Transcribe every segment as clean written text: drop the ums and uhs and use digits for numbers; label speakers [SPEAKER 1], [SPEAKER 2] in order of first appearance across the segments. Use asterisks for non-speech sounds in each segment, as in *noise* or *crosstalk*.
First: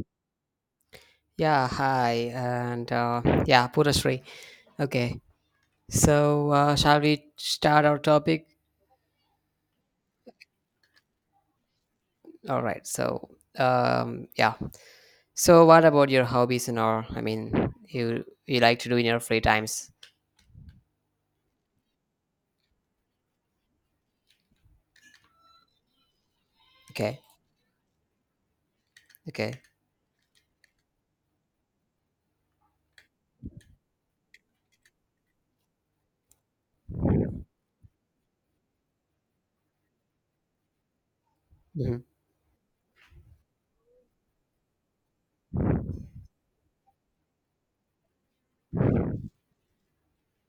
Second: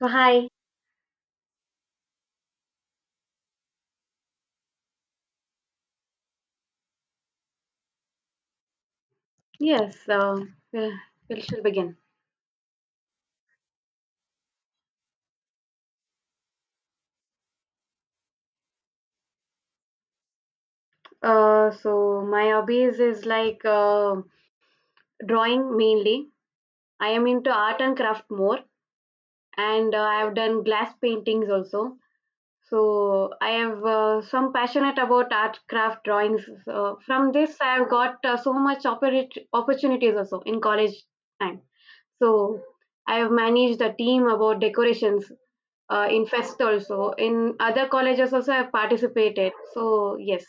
[SPEAKER 1] So hi,
[SPEAKER 2] Yeah, hi, and yeah, Purashri. Okay, so shall we start our topic?
[SPEAKER 1] yes, we'll, we'll shall begin.
[SPEAKER 2] All right. So, yeah. So, what about your hobbies and all? I mean, you like to do in your free times?
[SPEAKER 1] So my hobbies is like drawing mainly. I
[SPEAKER 2] Okay,
[SPEAKER 1] am into art and craft more,
[SPEAKER 2] okay.
[SPEAKER 1] and I have done glass paintings also. So I have some passionate about art craft drawings. From this, I have got so much opportunities also in college time. So I have managed a team about decorations. In fest also, in other colleges also, I've participated, so yes.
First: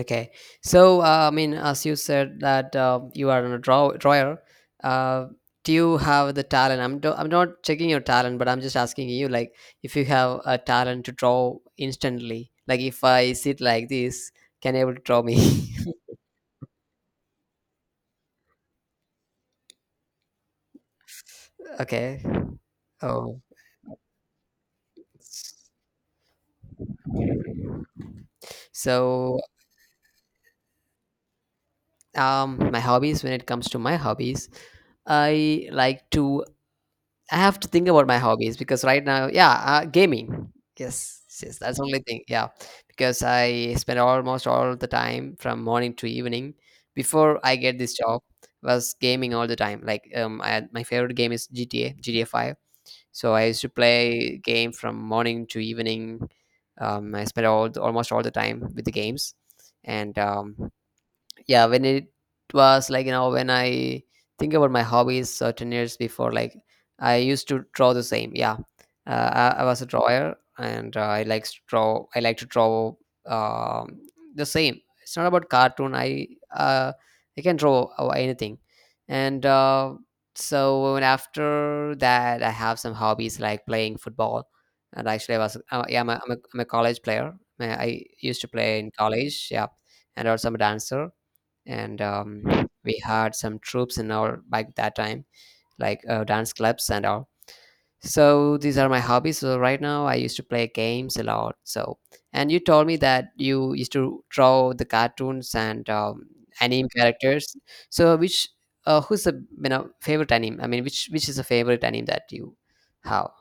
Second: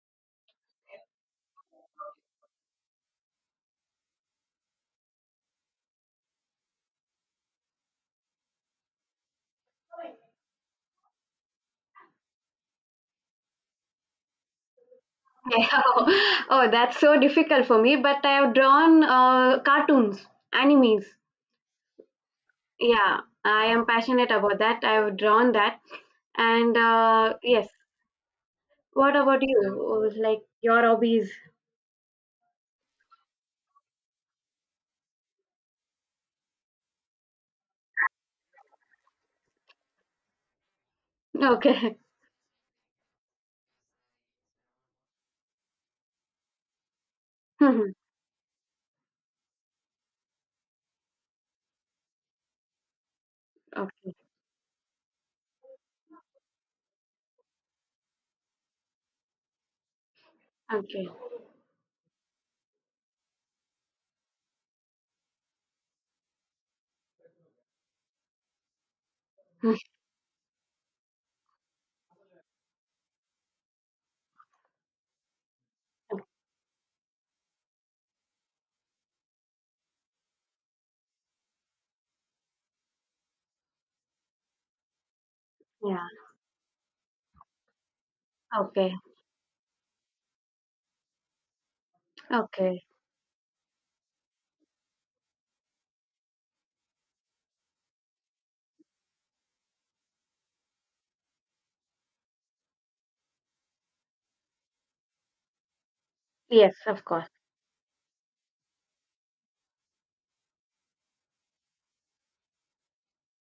[SPEAKER 2] Okay, so I mean, as you said that you are a drawer, uh, do you have the talent? I'm not checking your talent, but I'm just asking you, like, if you have a talent to draw instantly, like if I sit like this, can you able to draw me?
[SPEAKER 1] *laughs* Oh, that's so difficult for me, but I have drawn cartoons, animes.
[SPEAKER 2] *laughs* okay.
[SPEAKER 1] Yeah,
[SPEAKER 2] Oh.
[SPEAKER 1] I am passionate about that. I have drawn that, and yes. What
[SPEAKER 2] So,
[SPEAKER 1] about you? Oh, like your hobbies.
[SPEAKER 2] my hobbies. When it comes to my hobbies, I like to I have to think about my hobbies because right now, yeah, gaming. Yes, yes, that's the
[SPEAKER 1] Okay.
[SPEAKER 2] only thing. Yeah, because I spend almost all the time from morning to evening before I get this
[SPEAKER 1] *laughs*
[SPEAKER 2] job was gaming all the time. Like my favorite game is GTA, GTA Five. So I used to
[SPEAKER 1] Okay.
[SPEAKER 2] play game from morning to evening. I spent almost all the time with the games, and
[SPEAKER 1] Okay.
[SPEAKER 2] yeah. When it was like, you know, when I think about my hobbies 10 years before, like I used to draw the same. Yeah, I was a
[SPEAKER 1] *laughs*
[SPEAKER 2] drawer and I like to draw. I like to draw um, the same, it's not about cartoon. I uh, i can draw anything. And So, and after that I have some hobbies like playing football, and actually I was yeah
[SPEAKER 1] Yeah.
[SPEAKER 2] I'm a, I'm, a, I'm a college player. I used to play in
[SPEAKER 1] Okay.
[SPEAKER 2] college. Yeah, and also I'm a dancer, and
[SPEAKER 1] Okay.
[SPEAKER 2] we had some troops in our back that time, like dance clubs and all. So these are my hobbies. So right now I used to play games a lot. So, and you told me that you used to draw the cartoons and
[SPEAKER 1] Yes,
[SPEAKER 2] anime
[SPEAKER 1] of course.
[SPEAKER 2] characters. So which who's the you know, favorite anime, which is the favorite anime that you have?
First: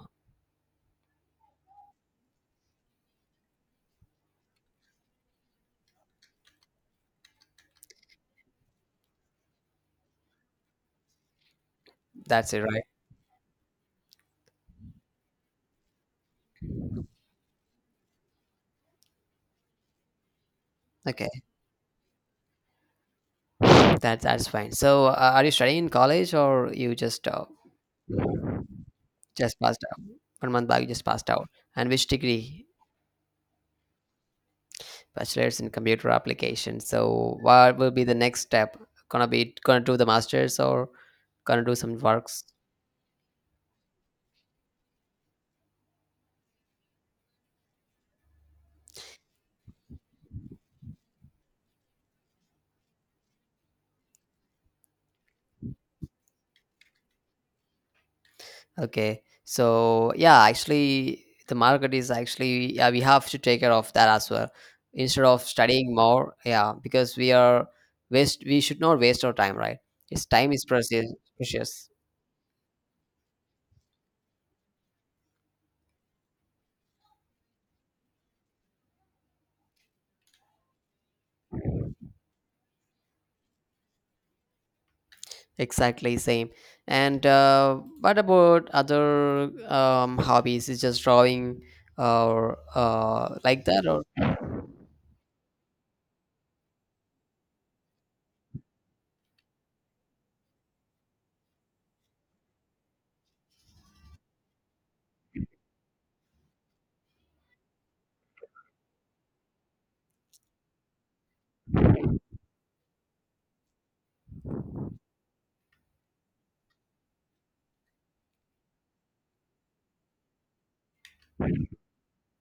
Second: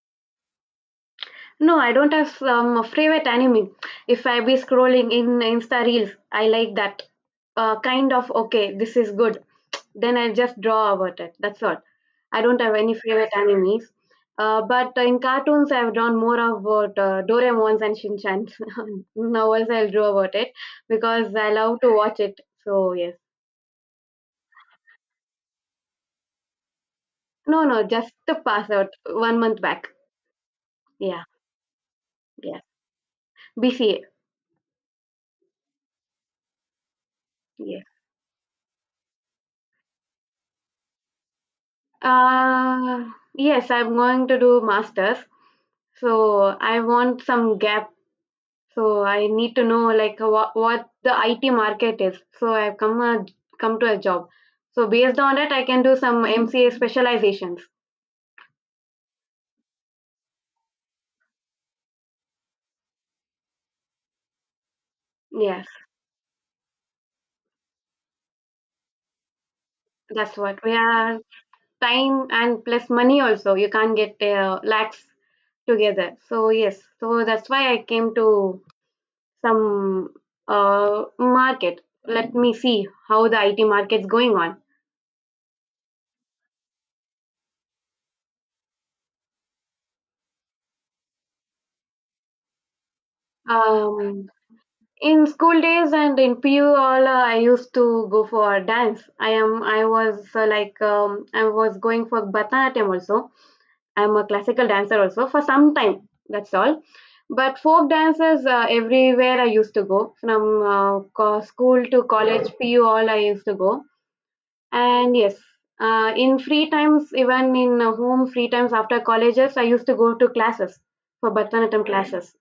[SPEAKER 1] No, I don't have a favorite anime. If I be scrolling in Insta Reels, I like that, kind of okay, this is good. Then I just draw about it. That's all. I
[SPEAKER 2] That's
[SPEAKER 1] don't
[SPEAKER 2] it,
[SPEAKER 1] have
[SPEAKER 2] right?
[SPEAKER 1] any favorite animes. But in cartoons, I've drawn more about Doraemon's and Shinchans. *laughs* Novels, I'll draw about it
[SPEAKER 2] Okay,
[SPEAKER 1] because I love to watch it. So, yes.
[SPEAKER 2] that that's fine. So are you studying in college or you
[SPEAKER 1] No, no, just to pass out one
[SPEAKER 2] just
[SPEAKER 1] month
[SPEAKER 2] passed
[SPEAKER 1] back.
[SPEAKER 2] out 1 month back? You just
[SPEAKER 1] Yeah,
[SPEAKER 2] passed out, and which
[SPEAKER 1] yeah.
[SPEAKER 2] degree?
[SPEAKER 1] BCA.
[SPEAKER 2] Bachelor's in computer application. So what
[SPEAKER 1] Yeah.
[SPEAKER 2] will be the next step? Gonna do the masters or gonna do some works?
[SPEAKER 1] Uh, yes, I'm going to do masters. So I want some gap. So I need to know like what the IT market is. So I've come to a job. So based on that, I can do some MCA specializations.
[SPEAKER 2] Okay. So yeah, actually the market is actually, yeah, we have to take care of that as well. Instead of
[SPEAKER 1] Yes,
[SPEAKER 2] studying more, yeah, because we are waste, we should not waste our time, right? It's
[SPEAKER 1] that's
[SPEAKER 2] time
[SPEAKER 1] what
[SPEAKER 2] is
[SPEAKER 1] we
[SPEAKER 2] precious,
[SPEAKER 1] are.
[SPEAKER 2] precious.
[SPEAKER 1] Time and plus money also. You can't get lakhs together. So yes, so that's why I came to some market. Let me see how the IT market's going on.
[SPEAKER 2] Exactly same. And what about other hobbies? Is just drawing or like that or
[SPEAKER 1] Um, in school days and in pu all, I used to go for dance. I was like, I was going for bharatanatyam also. I'm a classical dancer also for some time. That's all. But folk dances, everywhere I used to go from school to college, pu all I used to go, and yes. In free times, even in home free times, after colleges I used to go to classes for bharatanatyam classes.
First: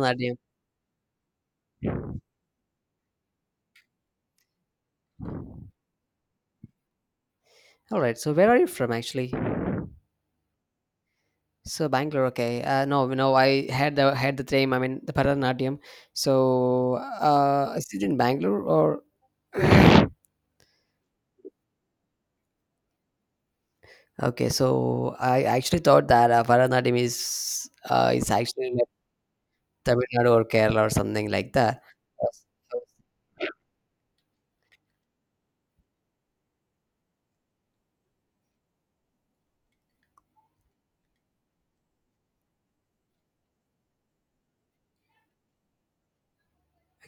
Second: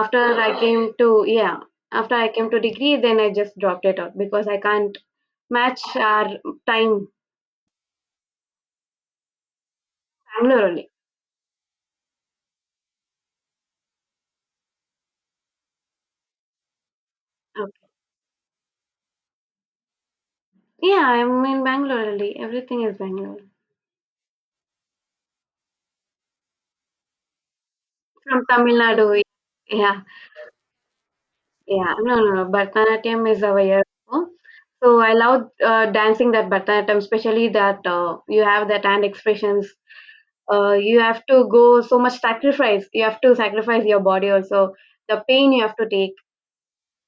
[SPEAKER 1] after i came to yeah After I came to degree, then I just dropped it out because I can't match our time.
[SPEAKER 2] All right. So where are you from actually?
[SPEAKER 1] Bangalore only.
[SPEAKER 2] So Bangalore. Okay. No, no. I had the same. I mean the Bharatanatyam. So is
[SPEAKER 1] Okay.
[SPEAKER 2] it in Bangalore or?
[SPEAKER 1] Yeah, I'm in Bangalore only, everything is Bangalore.
[SPEAKER 2] Okay, so I actually thought that Bharatanatyam is
[SPEAKER 1] From
[SPEAKER 2] actually
[SPEAKER 1] Tamil Nadu. Yeah.
[SPEAKER 2] Tamil Nadu or Kerala or something like that.
[SPEAKER 1] Yeah, no, no,
[SPEAKER 2] Yes,
[SPEAKER 1] no,
[SPEAKER 2] yes.
[SPEAKER 1] bharatanatyam is our year. So I love dancing, that bharatanatyam especially, that you have that hand expressions, you have to go so much sacrifice, you have to sacrifice your body also, the pain you have to take.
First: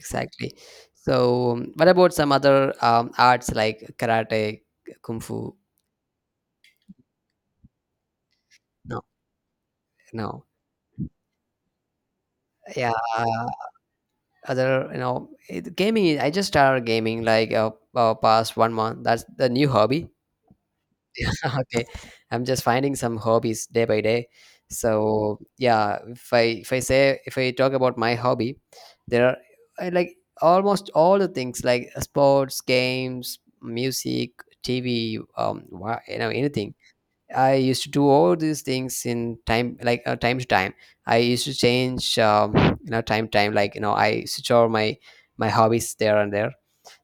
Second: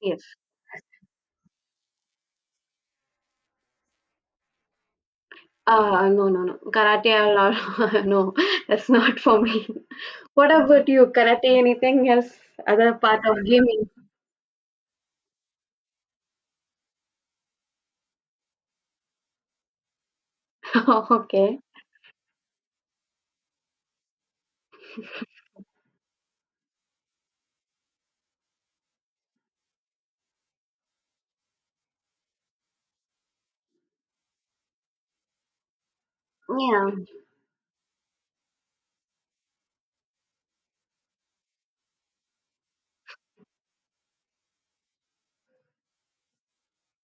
[SPEAKER 1] Yes.
[SPEAKER 2] So, what about some other arts like karate, kung fu?
[SPEAKER 1] No, no, no. Karate, I'll, *laughs* no, that's
[SPEAKER 2] No,
[SPEAKER 1] not for me.
[SPEAKER 2] no.
[SPEAKER 1] What about you? Karate, anything else?
[SPEAKER 2] Yeah,
[SPEAKER 1] Other part of gaming? *laughs*
[SPEAKER 2] other, you know, gaming. I just started gaming like past 1 month. That's the new hobby.
[SPEAKER 1] Oh, okay.
[SPEAKER 2] *laughs* Okay. I'm just finding some hobbies day by day. So yeah, if I talk about my hobby, there are I like almost all the things like sports, games, music, TV, you know, anything.
[SPEAKER 1] Yeah.
[SPEAKER 2] I used to do all these things in time, like time to time. I used to change you know, time time like you know, I switch over my hobbies there and there.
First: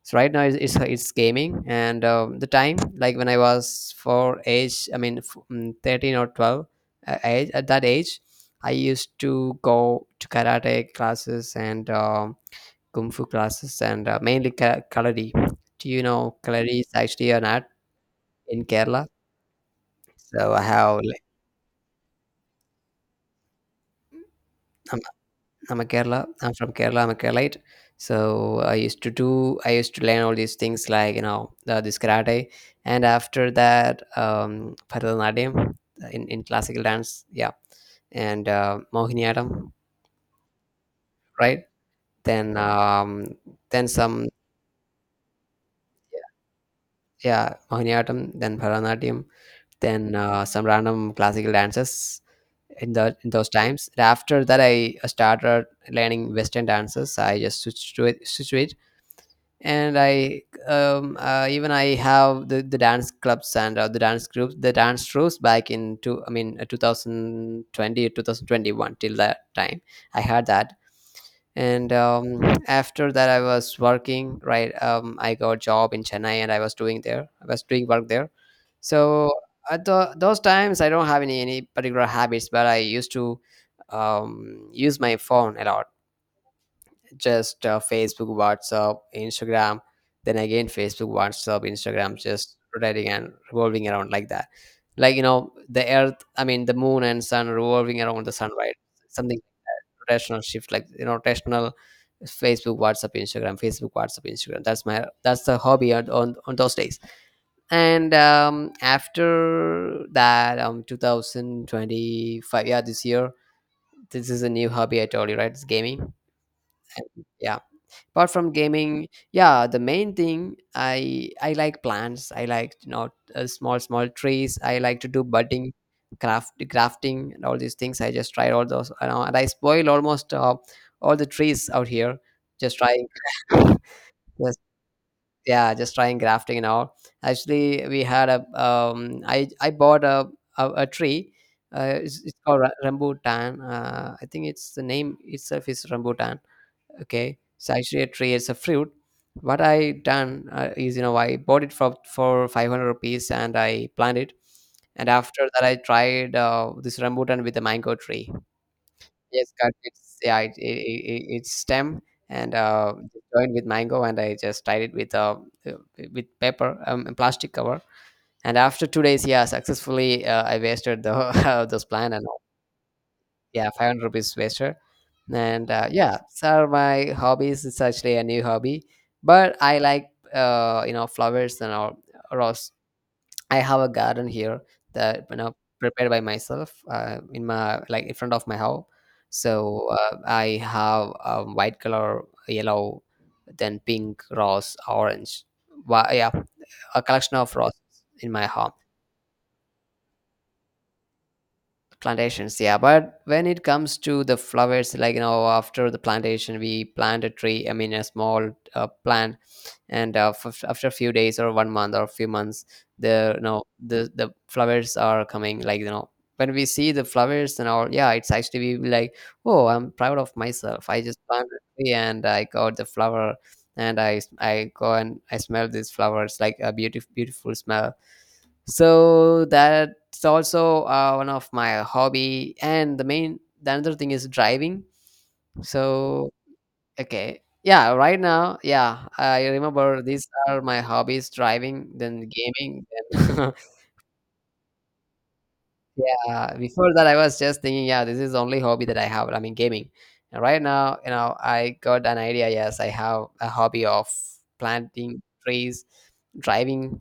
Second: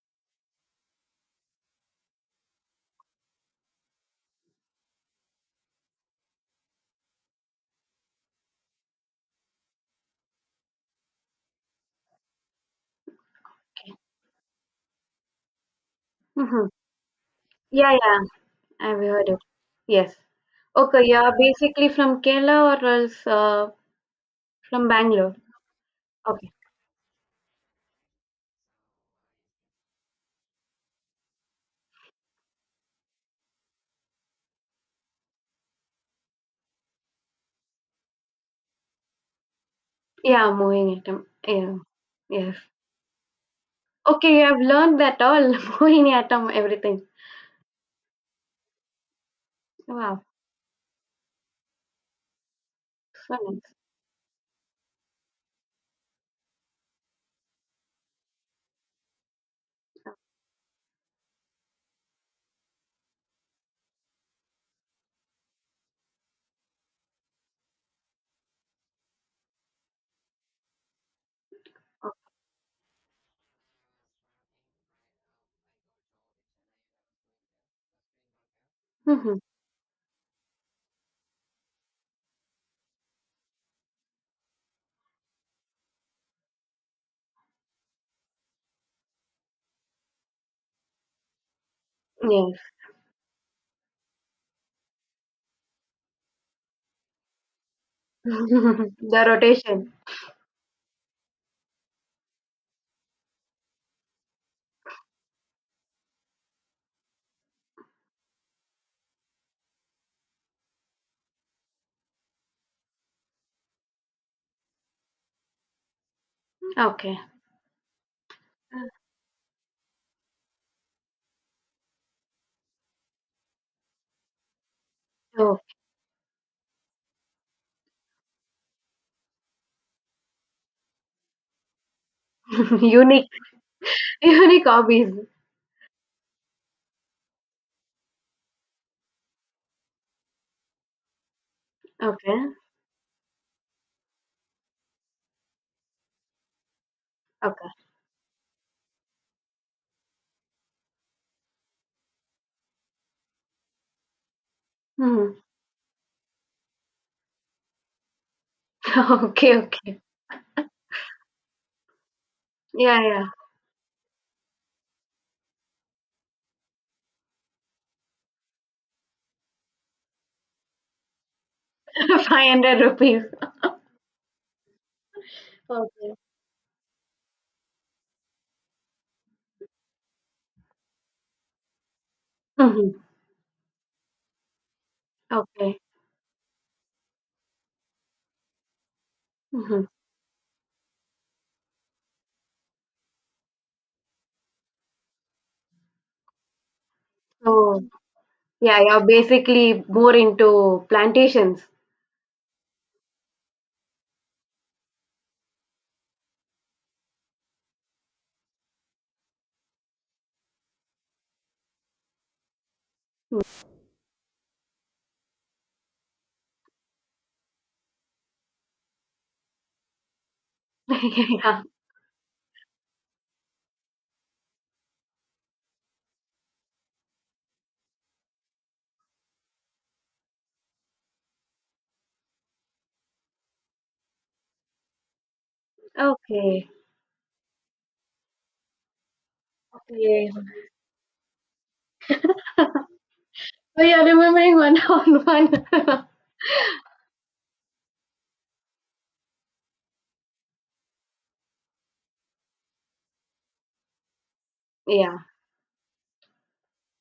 [SPEAKER 2] So right now it's gaming, and the time, like when I was for age, I mean, 13 or 12 age, at that age I used to go to karate classes and kung fu classes,
[SPEAKER 1] Okay.
[SPEAKER 2] and mainly kaladi. Do you know
[SPEAKER 1] Hmm.
[SPEAKER 2] kaladi is actually an art
[SPEAKER 1] Yeah, yeah.
[SPEAKER 2] in
[SPEAKER 1] I've
[SPEAKER 2] Kerala?
[SPEAKER 1] heard it. Yes.
[SPEAKER 2] So I have
[SPEAKER 1] Okay,
[SPEAKER 2] like,
[SPEAKER 1] you're basically from Kerala or else from
[SPEAKER 2] I
[SPEAKER 1] Bangalore.
[SPEAKER 2] I'm a Kerala.
[SPEAKER 1] Okay.
[SPEAKER 2] I'm from Kerala. I'm a Keralite. So I used to do. I used to learn all these things, like you know, this karate, and after that, Bharatanatyam, in classical dance. Yeah, and Mohiniyattam,
[SPEAKER 1] Yeah, Mohiniyattam.
[SPEAKER 2] right?
[SPEAKER 1] Yeah. Yes.
[SPEAKER 2] Then um, then some
[SPEAKER 1] Okay, you have learned that all. *laughs* Mohiniyattam, everything.
[SPEAKER 2] yeah, Mohiniyattam, then Bharatanatyam, then
[SPEAKER 1] Wow.
[SPEAKER 2] some random classical dances in the in
[SPEAKER 1] So
[SPEAKER 2] those
[SPEAKER 1] nice.
[SPEAKER 2] times. And after that, I started learning Western dances. I just switched to it, and I even I have the dance clubs and the dance groups, the dance troupes back in 2020 or 2021. Till that time I had that. And after that, I was working, right? I got a job in Chennai and I was doing work there. So
[SPEAKER 1] Mm-hmm.
[SPEAKER 2] at those times, I don't have any particular habits, but I used to use my phone a lot, just Facebook, WhatsApp, Instagram, then again Facebook, WhatsApp, Instagram, just
[SPEAKER 1] Yes.
[SPEAKER 2] rotating and revolving around like that. Like, you know, the earth, I mean, the moon and sun revolving around the sun, right?
[SPEAKER 1] *laughs* The
[SPEAKER 2] Something
[SPEAKER 1] rotation.
[SPEAKER 2] rotational shift, like, you know, rotational Facebook, WhatsApp, Instagram, Facebook, WhatsApp, Instagram. That's the hobby on, on those days. And after that, 2025, yeah, this year, this is a new hobby I told you, right? It's gaming.
[SPEAKER 1] Okay.
[SPEAKER 2] And yeah, apart from gaming, yeah, the main thing, I like plants. I like, you know, small small trees. I like to do budding, crafting and all these things. I just try all those, you know, and I spoil almost all the trees out here, just
[SPEAKER 1] *laughs*
[SPEAKER 2] trying,
[SPEAKER 1] Unique
[SPEAKER 2] *laughs* just
[SPEAKER 1] unique hobbies.
[SPEAKER 2] yeah, just trying grafting and all. Actually we had a um I bought a a tree. It's
[SPEAKER 1] Okay.
[SPEAKER 2] called rambutan. I think it's the name itself is rambutan. Okay,
[SPEAKER 1] Okay.
[SPEAKER 2] so actually it creates a fruit. What I done is, you know, I bought it for 500 rupees and I planted. And
[SPEAKER 1] Mhm.
[SPEAKER 2] after that I tried this rambutan with the mango tree.
[SPEAKER 1] *laughs*
[SPEAKER 2] Yes,
[SPEAKER 1] Okay,
[SPEAKER 2] cut
[SPEAKER 1] okay.
[SPEAKER 2] its, yeah, its stem, and
[SPEAKER 1] Yeah, yeah.
[SPEAKER 2] joined with mango, and I just tied it uh, with paper, plastic cover. And after 2 days, yeah, successfully I wasted the *laughs* those plant. And
[SPEAKER 1] *laughs* ₹500.
[SPEAKER 2] yeah, 500 rupees wasted. And
[SPEAKER 1] Okay.
[SPEAKER 2] yeah, so my hobbies, it's actually a new hobby, but I like, you know, flowers and all, rose.
[SPEAKER 1] Mhm.
[SPEAKER 2] I have a garden here that, you know,
[SPEAKER 1] Okay.
[SPEAKER 2] prepared by myself in my, like, in front of my house.
[SPEAKER 1] Mhm.
[SPEAKER 2] So I have white color, yellow, then pink rose, orange. Wha yeah, a collection of
[SPEAKER 1] So,
[SPEAKER 2] roses in my home.
[SPEAKER 1] yeah, you're basically more into plantations.
[SPEAKER 2] Plantations, yeah, but when it comes to the flowers, like, you know, after the plantation, we plant a tree, I mean a small plant, and after a few days or 1 month or a few months, the, you know,
[SPEAKER 1] Mm.
[SPEAKER 2] the flowers are coming, like, you know, when we see the flowers and all, yeah, it's actually we be like, oh, I'm proud of myself, I just
[SPEAKER 1] *laughs*
[SPEAKER 2] planted
[SPEAKER 1] Yeah.
[SPEAKER 2] a tree and I got the flower. And I go and I smell these flowers, like a beautiful beautiful smell. So that's also one of my hobby. And the another thing is driving. So
[SPEAKER 1] Okay.
[SPEAKER 2] okay, yeah, right now, yeah, I remember these
[SPEAKER 1] Okay.
[SPEAKER 2] are my hobbies: driving, then gaming, then
[SPEAKER 1] So you're remembering one *laughs* on one.
[SPEAKER 2] *laughs*
[SPEAKER 1] *laughs*
[SPEAKER 2] yeah. Before that I was just thinking, yeah, this is the only hobby that I have, I mean gaming. And right now, you know, I got an idea. Yes, I have a hobby of
[SPEAKER 1] Yeah.
[SPEAKER 2] planting trees, driving,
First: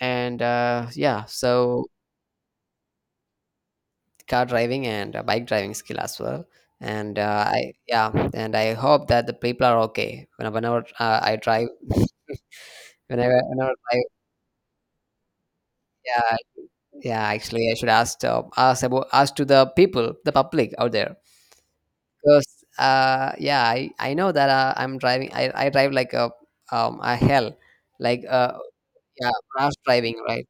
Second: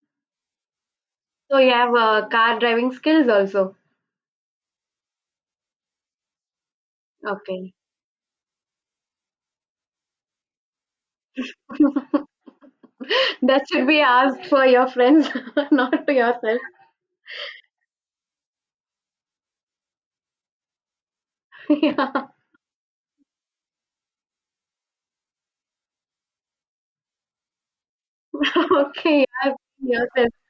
[SPEAKER 2] and yeah,
[SPEAKER 1] So you
[SPEAKER 2] so
[SPEAKER 1] have car driving skills also.
[SPEAKER 2] car driving and bike driving skill as well. And I
[SPEAKER 1] Okay.
[SPEAKER 2] yeah, and I hope that the people are okay whenever I drive. *laughs* whenever
[SPEAKER 1] That
[SPEAKER 2] whenever
[SPEAKER 1] should be
[SPEAKER 2] i
[SPEAKER 1] asked for your friends, *laughs* not to
[SPEAKER 2] yeah,
[SPEAKER 1] yourself.
[SPEAKER 2] yeah, actually I should ask ask about ask to the people, the public out there,
[SPEAKER 1] *laughs* Yeah.
[SPEAKER 2] because yeah I know that I'm driving I drive like a hell, like
[SPEAKER 1] Okay.
[SPEAKER 2] yeah,
[SPEAKER 1] Ask
[SPEAKER 2] rash driving,
[SPEAKER 1] yourself.
[SPEAKER 2] right?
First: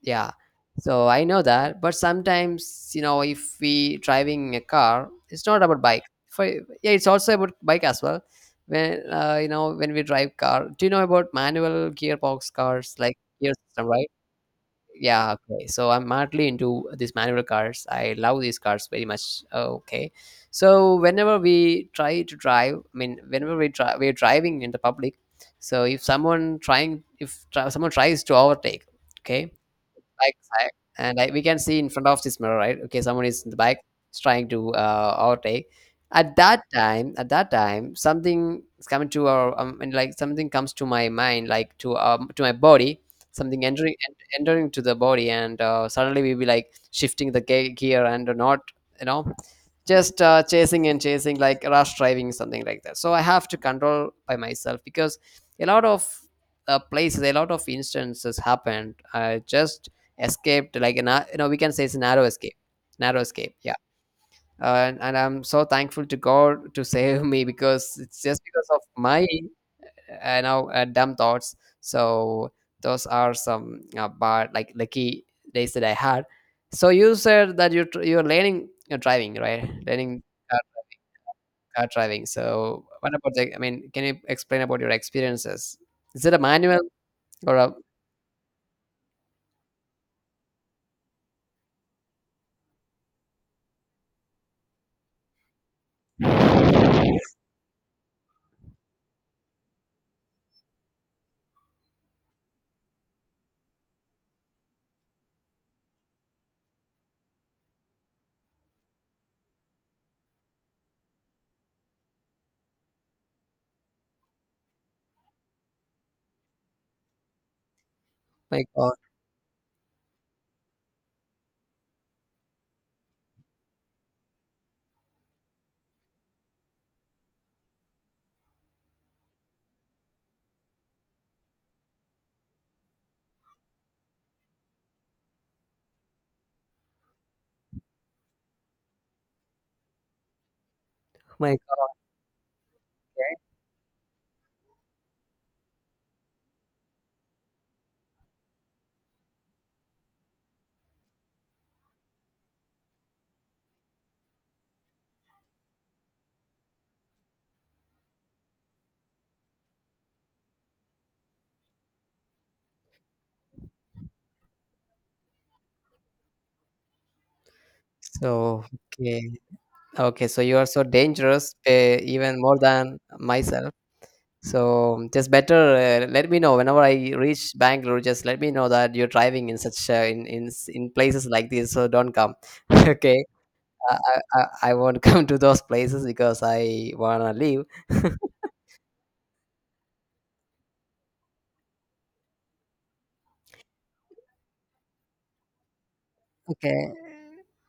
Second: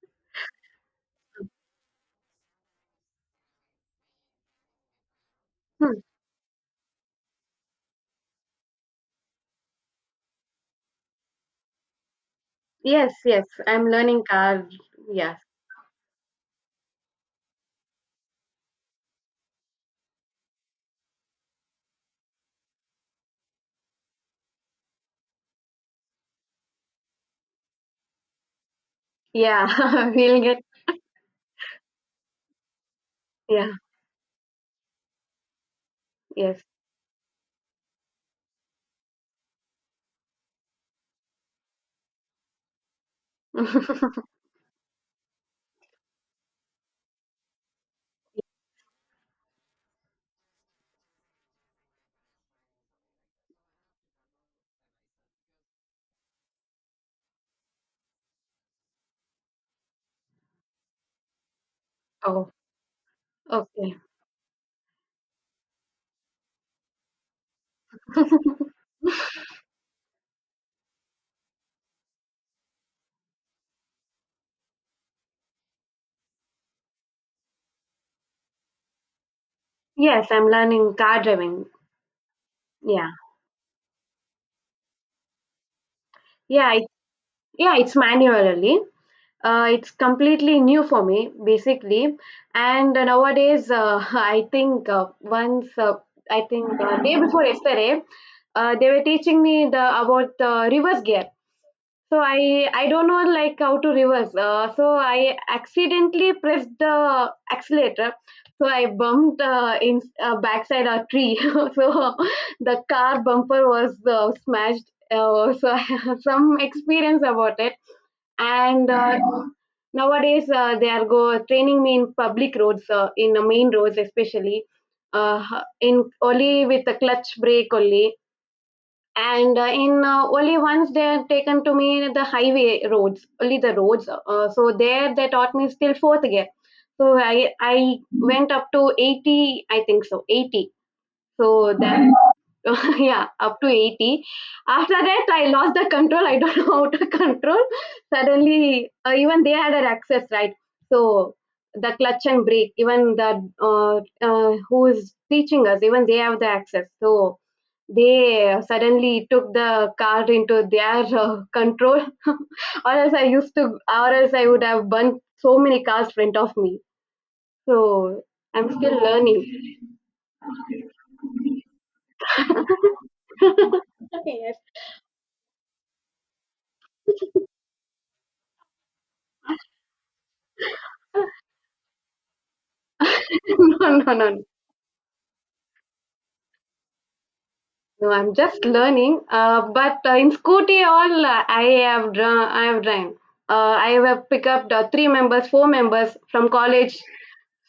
[SPEAKER 2] Yeah, so I know that. But sometimes, you know, if we driving a car, it's not about
[SPEAKER 1] Hmm.
[SPEAKER 2] bike for, yeah, it's also about bike as well. When you know, when we drive car, do you know about manual gearbox cars,
[SPEAKER 1] Yes,
[SPEAKER 2] like
[SPEAKER 1] yes.
[SPEAKER 2] gear system,
[SPEAKER 1] I'm
[SPEAKER 2] right?
[SPEAKER 1] learning car.
[SPEAKER 2] Yeah,
[SPEAKER 1] Yeah.
[SPEAKER 2] okay, so I'm madly into these manual cars. I love these cars very much. Okay, so whenever we try to drive, I mean whenever we're driving in the public, so if someone trying if someone tries to overtake, okay,
[SPEAKER 1] Yeah. *laughs*
[SPEAKER 2] bike
[SPEAKER 1] We'll get.
[SPEAKER 2] side, and I, we can see in front of this mirror, right? Okay, someone is in the
[SPEAKER 1] Yeah.
[SPEAKER 2] bike is trying to overtake.
[SPEAKER 1] Yes.
[SPEAKER 2] At that time, something is coming to our and like something comes to my mind, like to my body, something entering,
[SPEAKER 1] *laughs*
[SPEAKER 2] entering to the body, and suddenly we be like shifting the gear, and not, you know, just chasing and chasing, like rush driving, something like that. So I have to control by myself, because a lot of places, a lot of instances happened. I just escaped, like an, you know, we can say it's a narrow
[SPEAKER 1] Oh,
[SPEAKER 2] escape, narrow escape, yeah.
[SPEAKER 1] okay.
[SPEAKER 2] And I'm so thankful to god to save me, because it's just
[SPEAKER 1] *laughs*
[SPEAKER 2] because of my you know, dumb thoughts. So those are some bad, like lucky days that I had. So you said that you're learning, you're driving, right? Learning
[SPEAKER 1] Yes, I'm
[SPEAKER 2] uh,
[SPEAKER 1] learning car driving.
[SPEAKER 2] car driving. So,
[SPEAKER 1] Yeah.
[SPEAKER 2] what about the, I mean, can you explain about your experiences? Is it a
[SPEAKER 1] Yeah.
[SPEAKER 2] manual or a
[SPEAKER 1] Yeah. It's manually. It's completely new for me, basically. And nowadays, *laughs* I think day before yesterday, they were teaching me the about the reverse gear. So I don't know like how to reverse. So I accidentally pressed the accelerator. So I bumped in backside a tree. *laughs* So the car bumper was smashed. So *laughs* I have some experience about it.
[SPEAKER 2] my
[SPEAKER 1] And
[SPEAKER 2] God,
[SPEAKER 1] nowadays, they are go training me in public roads, in the main roads especially, uh, in only with the clutch brake only, and in only once they are taken to me the highway roads, only the roads, so there they taught me still fourth year. So I went up to 80, I think, so 80,
[SPEAKER 2] my
[SPEAKER 1] so
[SPEAKER 2] God.
[SPEAKER 1] that *laughs* yeah, up to 80. After that, I lost the control. I don't *laughs* know how to control. Suddenly, even they had an access, right? So the clutch and brake, even the uh, who is teaching us, even they have the access, so they suddenly took the car into their control. *laughs* or else i used to or else I would have burnt so many cars in front of me. So
[SPEAKER 2] So,
[SPEAKER 1] I'm still
[SPEAKER 2] okay,
[SPEAKER 1] learning. *laughs*
[SPEAKER 2] okay. So you are so dangerous, even more than myself.
[SPEAKER 1] Okay, yes.
[SPEAKER 2] So just better let me know whenever I reach Bangalore. Just let me know that you're driving in such in places like this. So don't come. *laughs* okay,
[SPEAKER 1] *laughs* No,
[SPEAKER 2] I,
[SPEAKER 1] no, no, no.
[SPEAKER 2] I won't *laughs* come to those places because I wanna leave.
[SPEAKER 1] No,
[SPEAKER 2] *laughs*
[SPEAKER 1] I'm just learning, but in scooty all, I have driven, I have picked up the three members, four members, from
[SPEAKER 2] okay,
[SPEAKER 1] college,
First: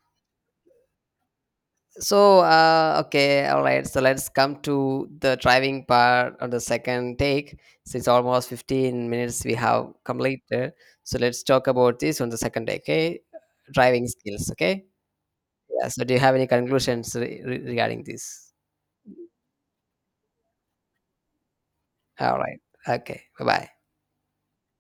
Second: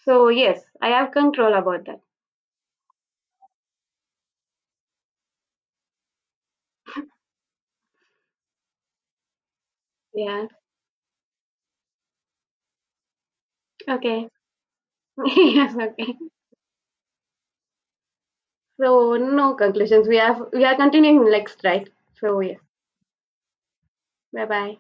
[SPEAKER 1] so yes, I have control about that.
[SPEAKER 2] so, okay, all right. So let's come to the driving part of the second take. Since almost 15 minutes we have
[SPEAKER 1] Yeah,
[SPEAKER 2] completed, so let's talk about this on the second take. Okay, driving
[SPEAKER 1] okay.
[SPEAKER 2] skills. Okay,
[SPEAKER 1] *laughs* Yes,
[SPEAKER 2] yeah. So, do
[SPEAKER 1] okay.
[SPEAKER 2] you have any conclusions regarding this?
[SPEAKER 1] So no conclusions. We are continuing next, right?
[SPEAKER 2] All
[SPEAKER 1] So yeah.
[SPEAKER 2] right. Okay. Bye bye.
[SPEAKER 1] Bye bye.